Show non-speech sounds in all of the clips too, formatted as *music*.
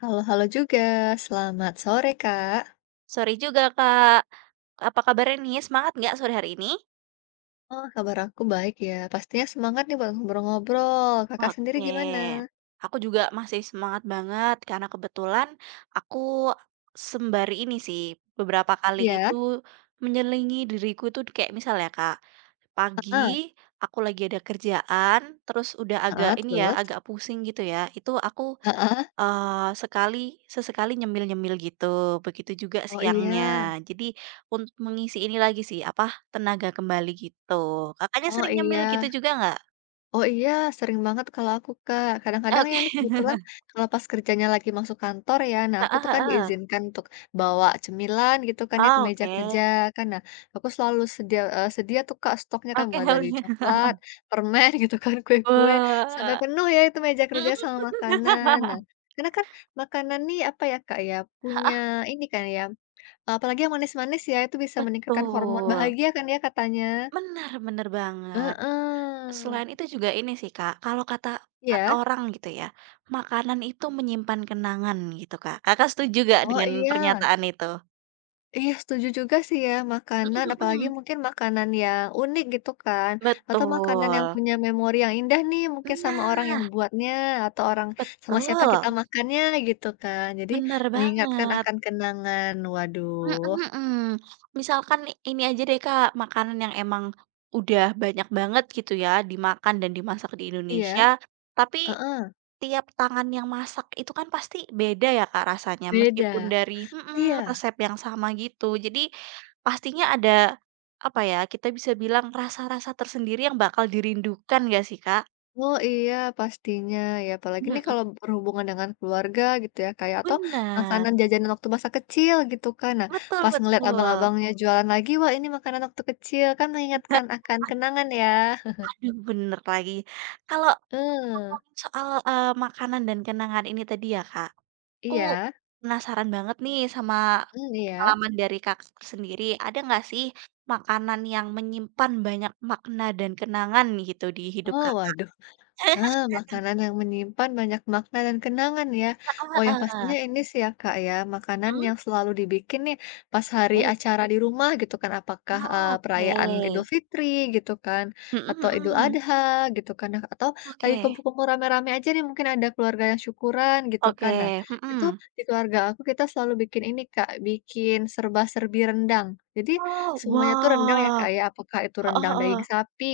Halo-halo juga, selamat sore Kak. Sorry juga, Kak. Apa kabarnya nih? Semangat nggak sore hari ini? Oh, kabar aku baik ya. Pastinya semangat nih buat ngobrol-ngobrol. Kakak sendiri Oke. gimana? Aku juga masih semangat banget karena kebetulan aku sembari ini sih, beberapa kali itu Iya? menyelingi diriku tuh kayak misal ya, Kak, pagi Heeh, aku lagi ada kerjaan, terus udah agak heeh, ini ya, terus? agak pusing gitu ya, itu aku Heeh. Eee, sekali sesekali nyemil-nyemil gitu, begitu juga Oh siangnya. iya, Jadi untuk mengisi ini lagi sih, apa, tenaga kembali gitu. Kakaknya oh sering nyemil iya. gitu juga nggak? Oh iya, sering banget kalau aku, Kak. Kadang-kadang ya Oke. ini kebetulan *laughs* kalau pas kerjanya lagi masuk kantor ya, nah aku Heeh tuh kan heeh. diizinkan untuk bawa cemilan gitu kan ya ke Oh, meja oke. kerja kan. Nah, aku selalu sedia tuh, Kak, stoknya kan Oke mulai dari halnya. *laughs* coklat, permen *laughs* gitu kan, kue-kue, sampai Wah. penuh ya itu meja kerja sama makanan. Nah, *laughs* karena kan makanan nih apa ya, Kak, ya, punya Heeh, ini kan ya, apalagi yang manis-manis ya, itu bisa meningkatkan hormon betul. bahagia kan ya katanya. Benar benar banget. Heeh. Selain itu juga ini sih, Kak, kalau kata kata Ya? orang gitu ya, makanan itu menyimpan kenangan gitu, Kak. Kakak setuju nggak Oh, dengan iya. pernyataan itu? Iya setuju juga sih ya, makanan apalagi *laughs* mungkin makanan yang unik gitu kan, atau makanan yang Betul. punya memori yang indah nih mungkin sama orang yang Nah, buatnya, atau orang sama siapa kita betul, makannya gitu kan. Jadi bener mengingatkan banget. akan kenangan, Mhm waduh, mhm. Misalkan ini aja deh, Kak, makanan yang emang udah banyak banget gitu ya dimakan dan dimasak di Indonesia, iya, tapi heeh, tiap tangan yang masak itu kan pasti beda ya, Kak, rasanya meskipun beda. dari Iya. resep yang sama gitu. Jadi pastinya ada, apa ya, kita bisa bilang rasa-rasa tersendiri yang bakal dirindukan nggak sih, Kak? Oh iya pastinya ya apalagi nih Mhm. kalau berhubungan dengan keluarga gitu ya kayak atau Benar, makanan jajanan waktu masa kecil gitu kan. Nah, betul pas ngeliat betul. abang-abangnya jualan lagi, wah ini makanan waktu kecil kan mengingatkan Heeh, akan kenangan ya. *laughs* aduh, bener lagi. Kalau Heeh, ngomongin soal, makanan dan kenangan ini tadi ya, Kak, aku iya, penasaran banget nih sama hmm iya. pengalaman dari Kakak sendiri. Ada nggak sih makanan yang menyimpan banyak makna dan kenangan gitu di hidup Oh Kakak? waduh. Ah, makanan yang menyimpan banyak makna dan kenangan ya. Heeh Oh, yang heeh. pastinya ini sih ya Kak ya, makanan Mhm, yang selalu dibikin nih pas hari oke. acara di rumah gitu kan, apakah eh, Oh, perayaan Idul oke. Fitri gitu kan, Mhm atau Idul mhm. Adha gitu kan, nah, atau lagi Oke kumpul-kumpul rame-rame aja nih mungkin ada keluarga yang syukuran gitu kan. Nah, oke, itu mhm. di keluarga aku kita selalu bikin ini Kak, bikin serba-serbi rendang. Jadi Oh, semuanya tuh rendang ya wah. Kak ya, apakah itu Heeh rendang daging heeh. sapi,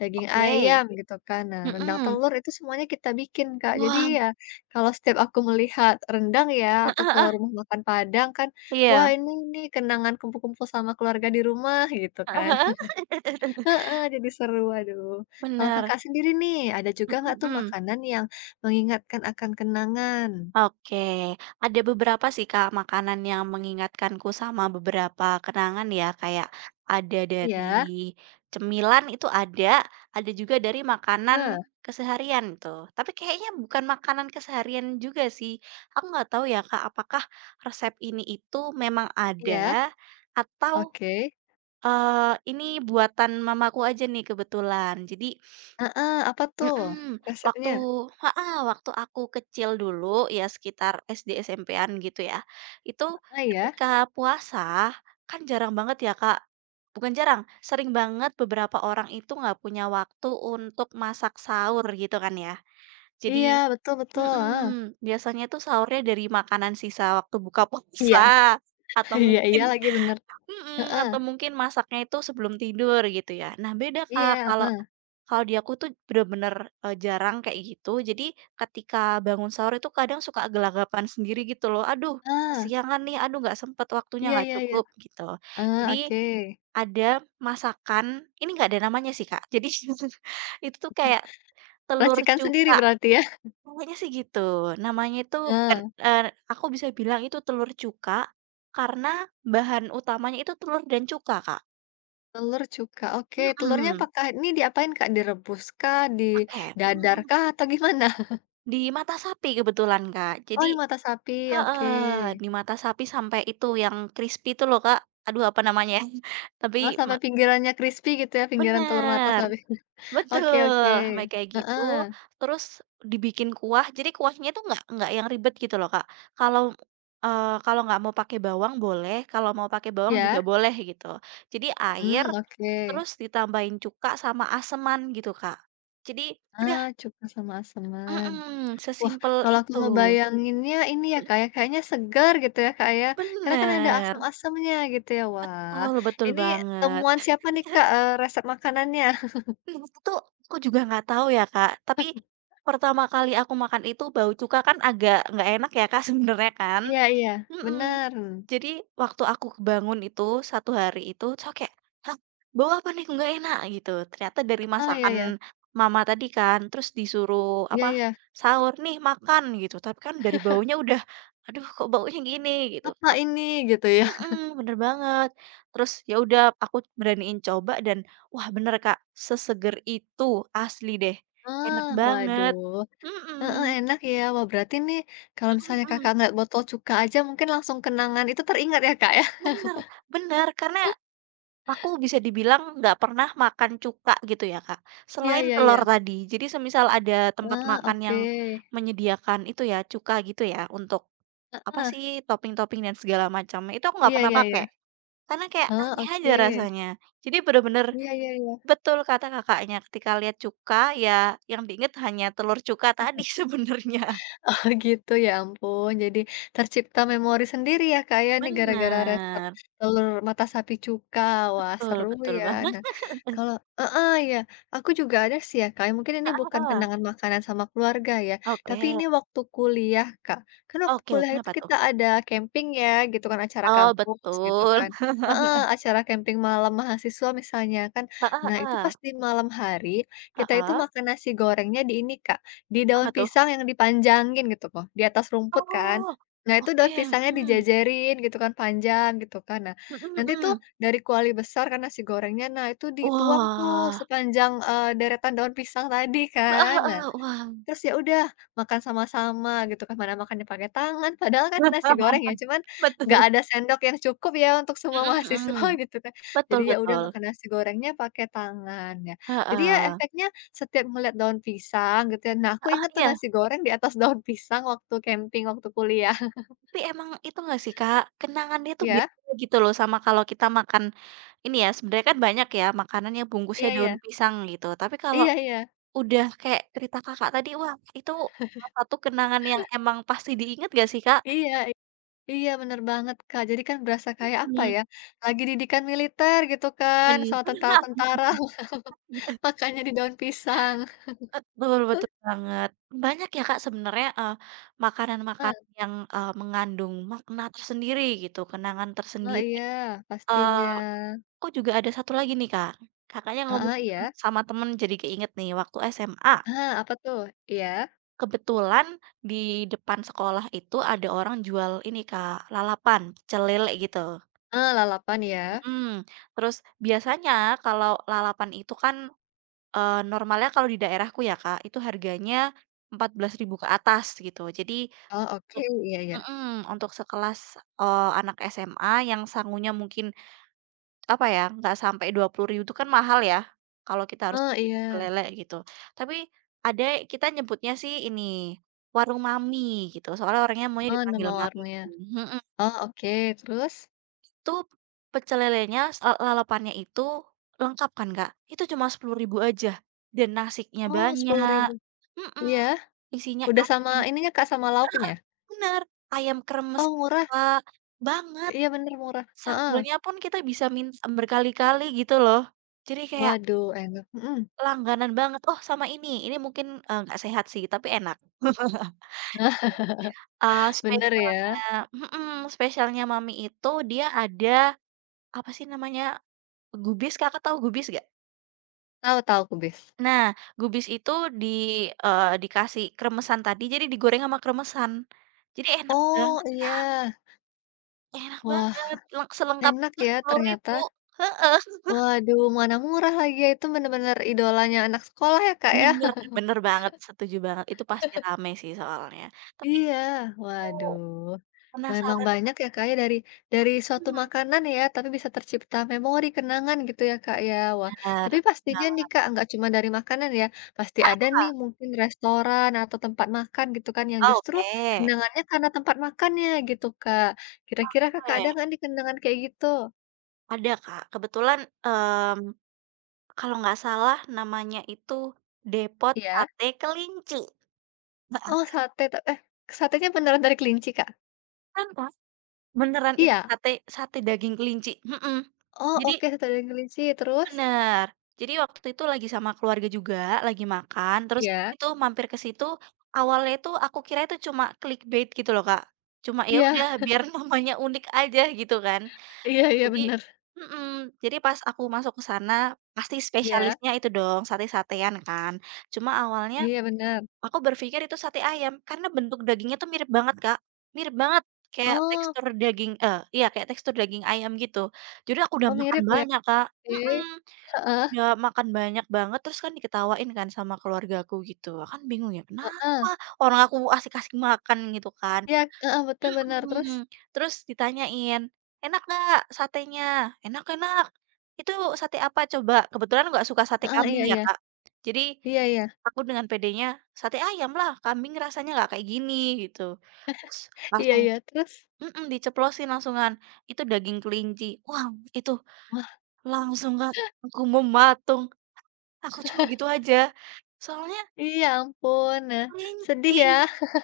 daging ayam Oke. gitu kan. Nah, rendang Mhm. telur itu semuanya kita bikin, Kak. Jadi Wah, ya kalau setiap aku melihat rendang ya heeh atau ke heeh, rumah makan Padang kan, wah iya. ini nih kenangan kumpul-kumpul sama keluarga di rumah gitu kan. Heeh *laughs* heeh. *laughs* Heeh, jadi seru, aduh. Kalau Bener, Kakak sendiri nih, ada juga mhm nggak tuh mhm. makanan yang mengingatkan akan kenangan? Oke, ada beberapa sih, Kak, makanan yang mengingatkanku sama beberapa kenangan ya, kayak ada Iya, dari cemilan itu ada juga dari ah makanan keseharian tuh. Tapi kayaknya bukan makanan keseharian juga sih. Aku nggak tahu ya, Kak, apakah resep ini itu memang iya, ada atau, oke. Ini buatan mamaku aja nih kebetulan. Jadi Heeh, apa tuh mhm, waktu resepnya? Waktu aku kecil dulu ya sekitar SD, SMP-an gitu ya, itu Heeh, ya. ketika puasa kan jarang banget ya Kak, bukan jarang, sering banget beberapa orang itu nggak punya waktu untuk masak sahur gitu kan ya. Jadi Iya, betul betul, mhm, ah biasanya tuh sahurnya dari makanan sisa waktu buka *laughs* Iya, puasa atau *laughs* iya mungkin iya lagi bener. mhm, Heeh. atau mungkin masaknya itu sebelum tidur gitu ya. Nah beda Kak Iya, kalau heeh, kalau di aku tuh bener-bener, jarang kayak gitu. Jadi ketika bangun sahur itu kadang suka gelagapan sendiri gitu loh, "Aduh ah, kesiangan nih, aduh nggak sempet waktunya, iya nggak iya iya, cukup," gitu. ah, Jadi oke. ada masakan, ini nggak ada namanya sih, Kak. Jadi *laughs* itu tuh kayak telur Racikan sendiri cuka, berarti ya? namanya sih gitu. Namanya itu bukan Ah, eee, aku bisa bilang itu telur cuka karena bahan utamanya itu telur dan cuka, Kak. telur cuka, oke, telurnya Mhm, apakah ini diapain, Kak? Direbus kah, oke, mhm didadar mhm. kah, atau gimana? *laughs* Di mata sapi kebetulan, Kak. Oh, Jadi di mata sapi, oke. heeh, di mata sapi sampai itu yang crispy itu loh, Kak. Aduh apa namanya ya, *laughs* tapi Oh, me sampai pinggirannya crispy gitu ya, pinggiran telur mata bener, sapi. *laughs* Oke oke, betul, sampai kayak gitu, heeh, terus dibikin kuah, jadi kuahnya tuh nggak yang ribet gitu loh, Kak. Kalau, kalau nggak mau pakai bawang boleh, kalau mau pakai bawang juga ya? boleh gitu. Jadi air, Hmm, oke. terus ditambahin cuka sama aseman gitu, Kak. Jadi udah Ah, cuka sama aseman. mhm, Wah, sesimpel kalau aku itu. ngebayanginnya ini ya, Mhm, Kak, ya, kayaknya segar gitu ya, Kak, ya, karena kan ada bener, asam-asamnya gitu ya. Wah, oh betul ini banget. temuan siapa nih, *laughs* Kak, resep makanannya? *laughs* Itu aku juga nggak tahu ya, Kak. Tapi pertama kali aku makan itu bau cuka kan agak nggak enak ya, Kak, *laughs* sebenarnya kan. Iya iya, Mhm. benar. Jadi waktu aku kebangun itu satu hari itu, terus kayak, "Hah, bau apa nih kok nggak enak?" Gitu. Ternyata dari Heeh, iya masakan iya, mama tadi kan, terus disuruh iya apa, iya, "Sahur nih, makan," gitu. Tapi kan dari baunya udah, "Aduh kok baunya gini?" Gitu. "Apa ini?" Gitu ya. Mhm, bener banget. Terus ya udah aku beraniin coba dan wah bener Kak, seseger itu, asli deh, Ah enak banget. waduh, heeh, Mhm, enak ya. Wah, berarti nih kalau mhm misalnya Kakak mhm, ngeliat botol cuka aja mungkin langsung kenangan itu teringat ya, Kak, ya? *laughs* bener bener, karena aku bisa dibilang nggak pernah makan cuka gitu ya Kak, Iya selain iya iya. telur tadi. Jadi semisal ada tempat Ah makan yang oke. menyediakan itu ya, cuka gitu ya, untuk apa Heeh, sih, topping-topping dan segala macamnya, itu aku nggak iya pernah iya iya. pakai, karena kayak Ah aneh aja oke. rasanya. Jadi bener-bener Iya iya iya. betul kata Kakaknya, ketika lihat cuka, ya yang diingat hanya telur cuka tadi *laughs* sebenarnya. Oh gitu ya ampun, jadi tercipta memori sendiri ya Kak ya nih gara-gara resep Benar telur mata sapi cuka. Wah seru betul betul ya. banget. Nah kalau heeh, ya aku juga ada sih ya Kak, ya, mungkin *laughs* ini Heeh bukan heeh. kenangan makanan sama keluarga ya, tapi ini Oke waktu kuliah Kak. Kan waktu oke, kuliah itu kenapa tuh? kita ada camping ya gitu kan acara Oh kampus gitu betul. kan. Heeh, acara camping malam mahasiswa misalnya kan. *laughs* ah ah Nah itu pas ah di malam hari ah kita itu ah makan nasi gorengnya di ini Kak di daun apa tuh? pisang yang dipanjangin gitu loh, di atas rumput kan. Oh, Nah itu daun oke, pisangnya mhm, dijajarin gitu kan, panjang gitu kan. Nah, mhm nanti tuh mhm. dari kuali besar kan nasi gorengnya, nah itu dituang tuh Wah, sepanjang, deretan daun pisang tadi ah kan. ah Nah ah. Wah. terus ya udah, makan sama-sama gitu kan, mana makannya pakai tangan, padahal kan nasi goreng ya, *laughs* cuman nggak Betul. ada sendok yang cukup ya untuk semua Mhm mahasiswa *laughs* mhm. gitu kan. Betul Jadi ya udah betul. makan nasi gorengnya pakai tangan ya. Ah Jadi ya Ah, efeknya setiap ngelihat daun pisang gitu ya, nah aku ah, inget tuh iya. nasi goreng di atas *laughs* daun pisang waktu camping, waktu kuliah. *laughs* Tapi emang itu nggak sih, Kak, kenangannya tuh Iya? beda gitu loh sama kalau kita makan ini ya, sebenarnya kan banyak ya makanan yang bungkusnya Iya iya. daun pisang gitu, tapi kalau Iya iya. udah kayak cerita Kakak tadi, wah itu salah satu kenangan yang emang pasti diingat gak sih, Kak? Iya i iya bener banget, Kak. Jadi kan berasa kayak apa Mhm, ya, lagi didikan militer gitu kan bener. sama tentara-tentara, *laughs* *laughs* makannya di daun pisang. Betul betul banget. Banyak ya, Kak, sebenarnya, makanan-makanan yang, mengandung makna tersendiri gitu, kenangan Oh, tersendiri. iya, pastinya. Eh, Aku juga ada satu lagi nih, Kak. Kakaknya Heeh, ngomongin iya. sama temen jadi keinget nih, waktu SMA, Ah apa tuh? Iya. kebetulan di depan sekolah itu ada orang jual ini, Kak, lalapan, pecel lele gitu. Ah lalapan ya? Mhm, terus biasanya kalau lalapan itu kan, normalnya kalau di daerahku ya, Kak, itu harganya 14.000 ke atas gitu. Jadi Oh, oke, untuk iya iya. mhm, untuk sekelas, anak SMA yang sangunya mungkin apa ya, nggak sampai 20.000 itu kan mahal ya, kalau kita harus Oh, beli pecel iya. lele gitu. Tapi ada kita nyebutnya sih ini, warung mami gitu, soalnya orangnya maunya Oh, dipanggil nama mami. warungnya. Mhm, Oh, oke, terus? itu pecel lelenya, lalapannya itu lengkap kan, Kak, itu cuma 10.000 aja, dan nasinya Oh, sepuluh banyak ribu. mhm, Iya? isinya Udah sama ayam ininya, Kak, sama lauknya? bener, ayam kremes Oh, gitu, murah? Kak, banget, Iya, bener, murah. Heeh. sambelnya pun kita bisa minta berkali-kali gitu loh. Jadi kayak Waduh, enak. Mhm, langganan banget, "Oh sama ini mungkin, eee, nggak sehat sih tapi enak." *laughs* Eee, bener spesialnya ya. mhm, spesialnya mami itu dia ada, apa sih namanya, gubis, Kakak tahu gubis nggak? Tahu tahu kubis. Nah, gubis itu di dikasih kremesan tadi, jadi digoreng sama kremesan. Jadi enak Oh, banget iya. enak Wah, banget, selengkap enak itu ya ternyata. Rp10.000 heeh, Waduh, mana murah lagi ya, itu bener-bener idolanya anak sekolah ya, Kak, ya? bener bener banget, setuju banget, itu pasti rame sih soalnya. Tapi Iya, aku waduh, memang penasaran banyak ya, Kak, ya, dari suatu mhm, makanan ya, tapi bisa tercipta memori, kenangan gitu ya, Kak, ya. Wah, bener, tapi pastinya bener banget. nih, Kak, nggak cuma dari makanan ya, pasti ada nih mungkin restoran atau tempat makan gitu kan yang justru Oke. kenangannya karena tempat makannya gitu, Kak. Kira-kira Kakak ada Oke, nggak nih kenangan kayak gitu? ada Kak, kebetulan, mmm, kalau nggak salah namanya itu Depot Iya? Sate Kelinci. Heeh, Oh, sate, satenya beneran dari kelinci, Kak? kan Kak, beneran itu Iya? sate sate daging kelinci, mhm. Oh, Jadi oke, sate dari kelinci, terus? bener, jadi waktu itu lagi sama keluarga juga, lagi makan, terus Iya? itu mampir ke situ, awalnya itu aku kira itu cuma clickbait gitu loh Kak, cuma ya Iya, udah *laughs* biar *laughs* namanya unik aja gitu kan. iya iya, Jadi bener. mhm, jadi pas aku masuk ke sana, pasti Iya? spesialisnya itu dong, sate-satean kan. Cuma awalnya Iya, bener. aku berpikir itu sate ayam, karena bentuk dagingnya tuh mirip banget, Kak, mirip banget, kayak Oh tekstur daging iya kayak tekstur daging ayam gitu. Jadi aku udah oh makan mirip ya, banyak, Kak oke. mhm, aku Heeh udah makan banyak banget, terus kan diketawain kan sama keluargaku gitu, kan bingung ya, heeh. "Kenapa orang aku asik-asik makan," gitu kan. Iya, heeh, betul benar terus? Mhm, terus ditanyain, "Enak nggak satenya?" "Enak enak." "Itu sate apa coba?" Kebetulan nggak suka sate Heeh, kambing iya ya, iya. Kak. Jadi Iya iya. aku dengan pedenya, "Sate ayam lah, kambing rasanya nggak kayak gini," gitu. Terus Iya langsung iya, terus? mhm, diceplosin langsungan, "Itu daging kelinci." Wah, itu Wah, langsung, Kak, aku mematung. Aku cuma gitu aja, soalnya iya ampun, nah sedih kelinci. ya.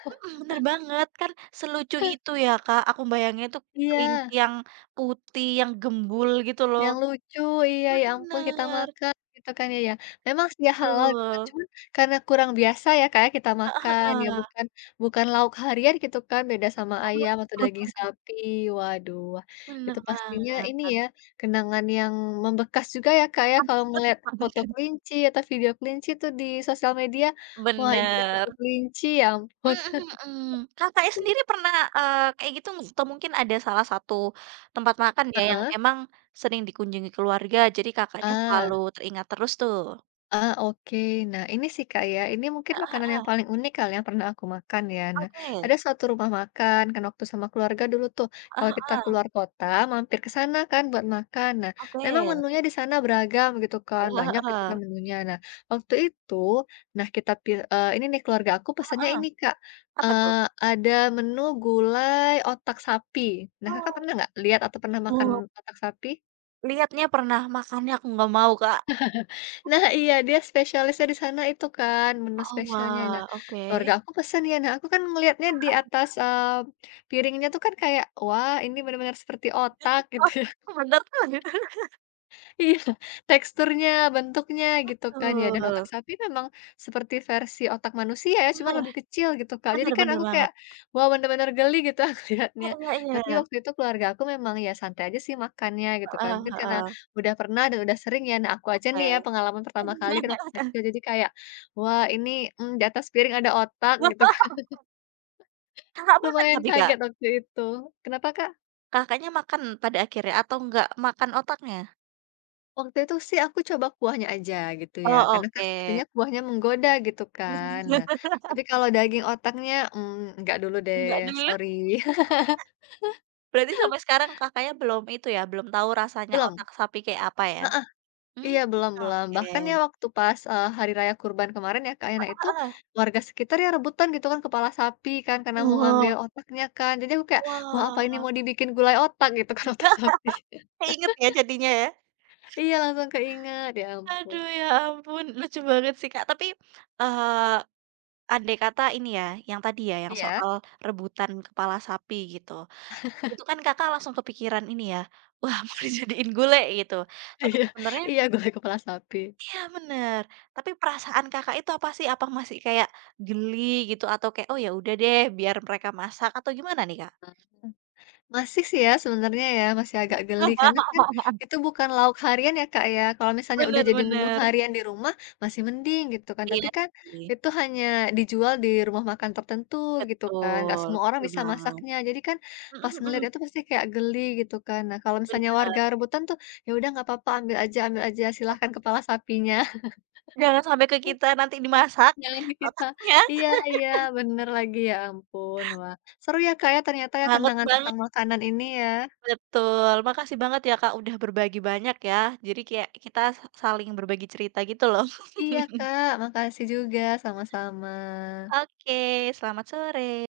Mhm, bener banget, kan selucu itu ya, Kak, aku bayanginnya itu Iya. kelinci yang putih, yang gembul gitu loh. Yang lucu, iya ya ampun kita Bener, makan gitu kan ya. Memang sih ya halal gitu kan, betul, cuman karena kurang biasa ya kayak kita makan, ya heeh. bukan bukan lauk harian gitu kan, beda sama ayam atau daging *laughs* sapi. Waduh, wah Bener itu pastinya ini banget. ya, kenangan yang membekas juga ya Kak ya, kalau Dapet ngelihat foto banget. kelinci atau video kelinci tuh di sosial media, wah ingetnya foto Bener, kelinci ya ampun. mhm *laughs* mhm. Kakaknya sendiri pernah, kayak gitu nggak? Atau mungkin ada salah satu tempat makan ya yang Heeh, emang sering dikunjungi keluarga, jadi Kakaknya selalu ah. teringat terus tuh? Ah, oke. Nah, ini sih, Kak, ya, ini mungkin Heeh makanan yang heeh, paling unik kali yang pernah aku makan ya. Nah, ada oke. suatu rumah makan kan waktu sama keluarga dulu tuh, Heeh kalau kita heeh, keluar kota mampir ke sana kan buat makan. Nah, oke. memang menunya di sana beragam gitu kan, Heeh banyak gitu kan heeh. menunya. Nah, waktu itu, nah kita ini nih keluarga aku pesannya Heeh. ini, Kak. Apa Eh, tuh? ada menu gulai otak sapi. Nah, Kakak Oh pernah nggak lihat atau pernah makan oh, otak sapi? lihatnya pernah, makannya aku nggak mau, Kak. Nah iya, dia spesialisnya di sana itu kan, menu Oh, spesialnya. Nah, wah, oke. keluarga aku pesen ya, nah aku kan ngelihatnya di atas, piringnya tuh kan kayak, wah ini benar-benar seperti otak gitu. Oh, *laughs* bener tuh. Iya, teksturnya, bentuknya gitu kan ya, dan otak Betul, sapi memang seperti versi otak manusia ya, cuman bener lebih kecil gitu, Kak. Jadi bener kan bener aku banget. kayak, wah bener-bener geli gitu *laughs* aku lihatnya. Iya iya Tapi iya. waktu itu keluarga aku memang ya santai aja sih makannya gitu kan. Heeh Mungkin karena heeh, udah pernah dan udah sering ya. Nah, aku aja nih oke. ya pengalaman pertama kali kan waktu *laughs* kecil. Jadi kayak, wah ini di atas piring ada otak gitu kan. *laughs* Kakak makan Lumayan tapi, Kak? kaget waktu itu. Kenapa, Kak? Kakaknya makan pada akhirnya atau nggak makan otaknya? Waktu itu sih aku coba kuahnya aja gitu ya, Oh, karena kan oke. sepertinya kuahnya menggoda gitu kan. Nah, tapi *laughs* kalau daging otaknya, enggak dulu deh, Enggak dulu, sorry. *laughs* berarti sampai sekarang Kakaknya belum itu ya, belum tahu rasanya Belum otak sapi kayak apa ya? Mmm, iya belum belum. oke. Bahkan ya waktu pas, hari raya kurban kemarin ya, Kak, ya, nah itu Heeh. warga sekitar ya rebutan gitu kan kepala sapi kan, karena mau Wah ngambil otaknya kan. Jadi aku kayak, "Wah, apa wah, ini *laughs* mau dibikin gulai otak?" Gitu kan, *laughs* otak heeh, sapi. keinget ya jadinya ya? Iya, langsung keinget, ya ampun. Aduh ya ampun, lucu banget sih, Kak. Tapi, eee, andai kata ini ya, yang tadi ya, yang Iya soal rebutan kepala sapi gitu, itu kan Kakak langsung kepikiran ini ya, *laughs* wah mau dijadiin gulai gitu. *laughs* Tapi iya sebenarnya iya, gulai kepala sapi. iya bener, tapi perasaan Kakak itu apa sih? Apa masih kayak geli gitu atau kayak, "Oh ya udah deh biar mereka masak," atau gimana nih, Kak? Masih sih ya sebenarnya ya, masih agak geli karena kan *laughs* itu bukan lauk harian ya, Kak, ya. Kalau misalnya udah Bener jadi menu bener, harian di rumah masih mending gitu kan, tapi iya kan sih, itu hanya dijual di rumah makan tertentu gitu kan, nggak betul, semua orang betul bisa banget. masaknya. Jadi kan pas Mhm ngelihat mhm, itu pasti kayak geli gitu kan. Nah, kalau misalnya bener. warga rebutan tuh, ya udah nggak apa-apa ambil aja, silahkan kepala sapinya, Jangan sampai ke kita nanti dimasak *laughs* jangan di kita. otaknya, Iya iya, bener lagi, ya ampun. Wah, seru ya, Kak, ya ternyata ya hangat kenangan tentang banget, makanan ini ya. betul. Makasih banget ya, Kak, udah berbagi banyak ya. Jadi kayak kita saling berbagi cerita gitu loh. Iya *laughs* Kak, makasih juga, sama-sama. Oke, selamat sore.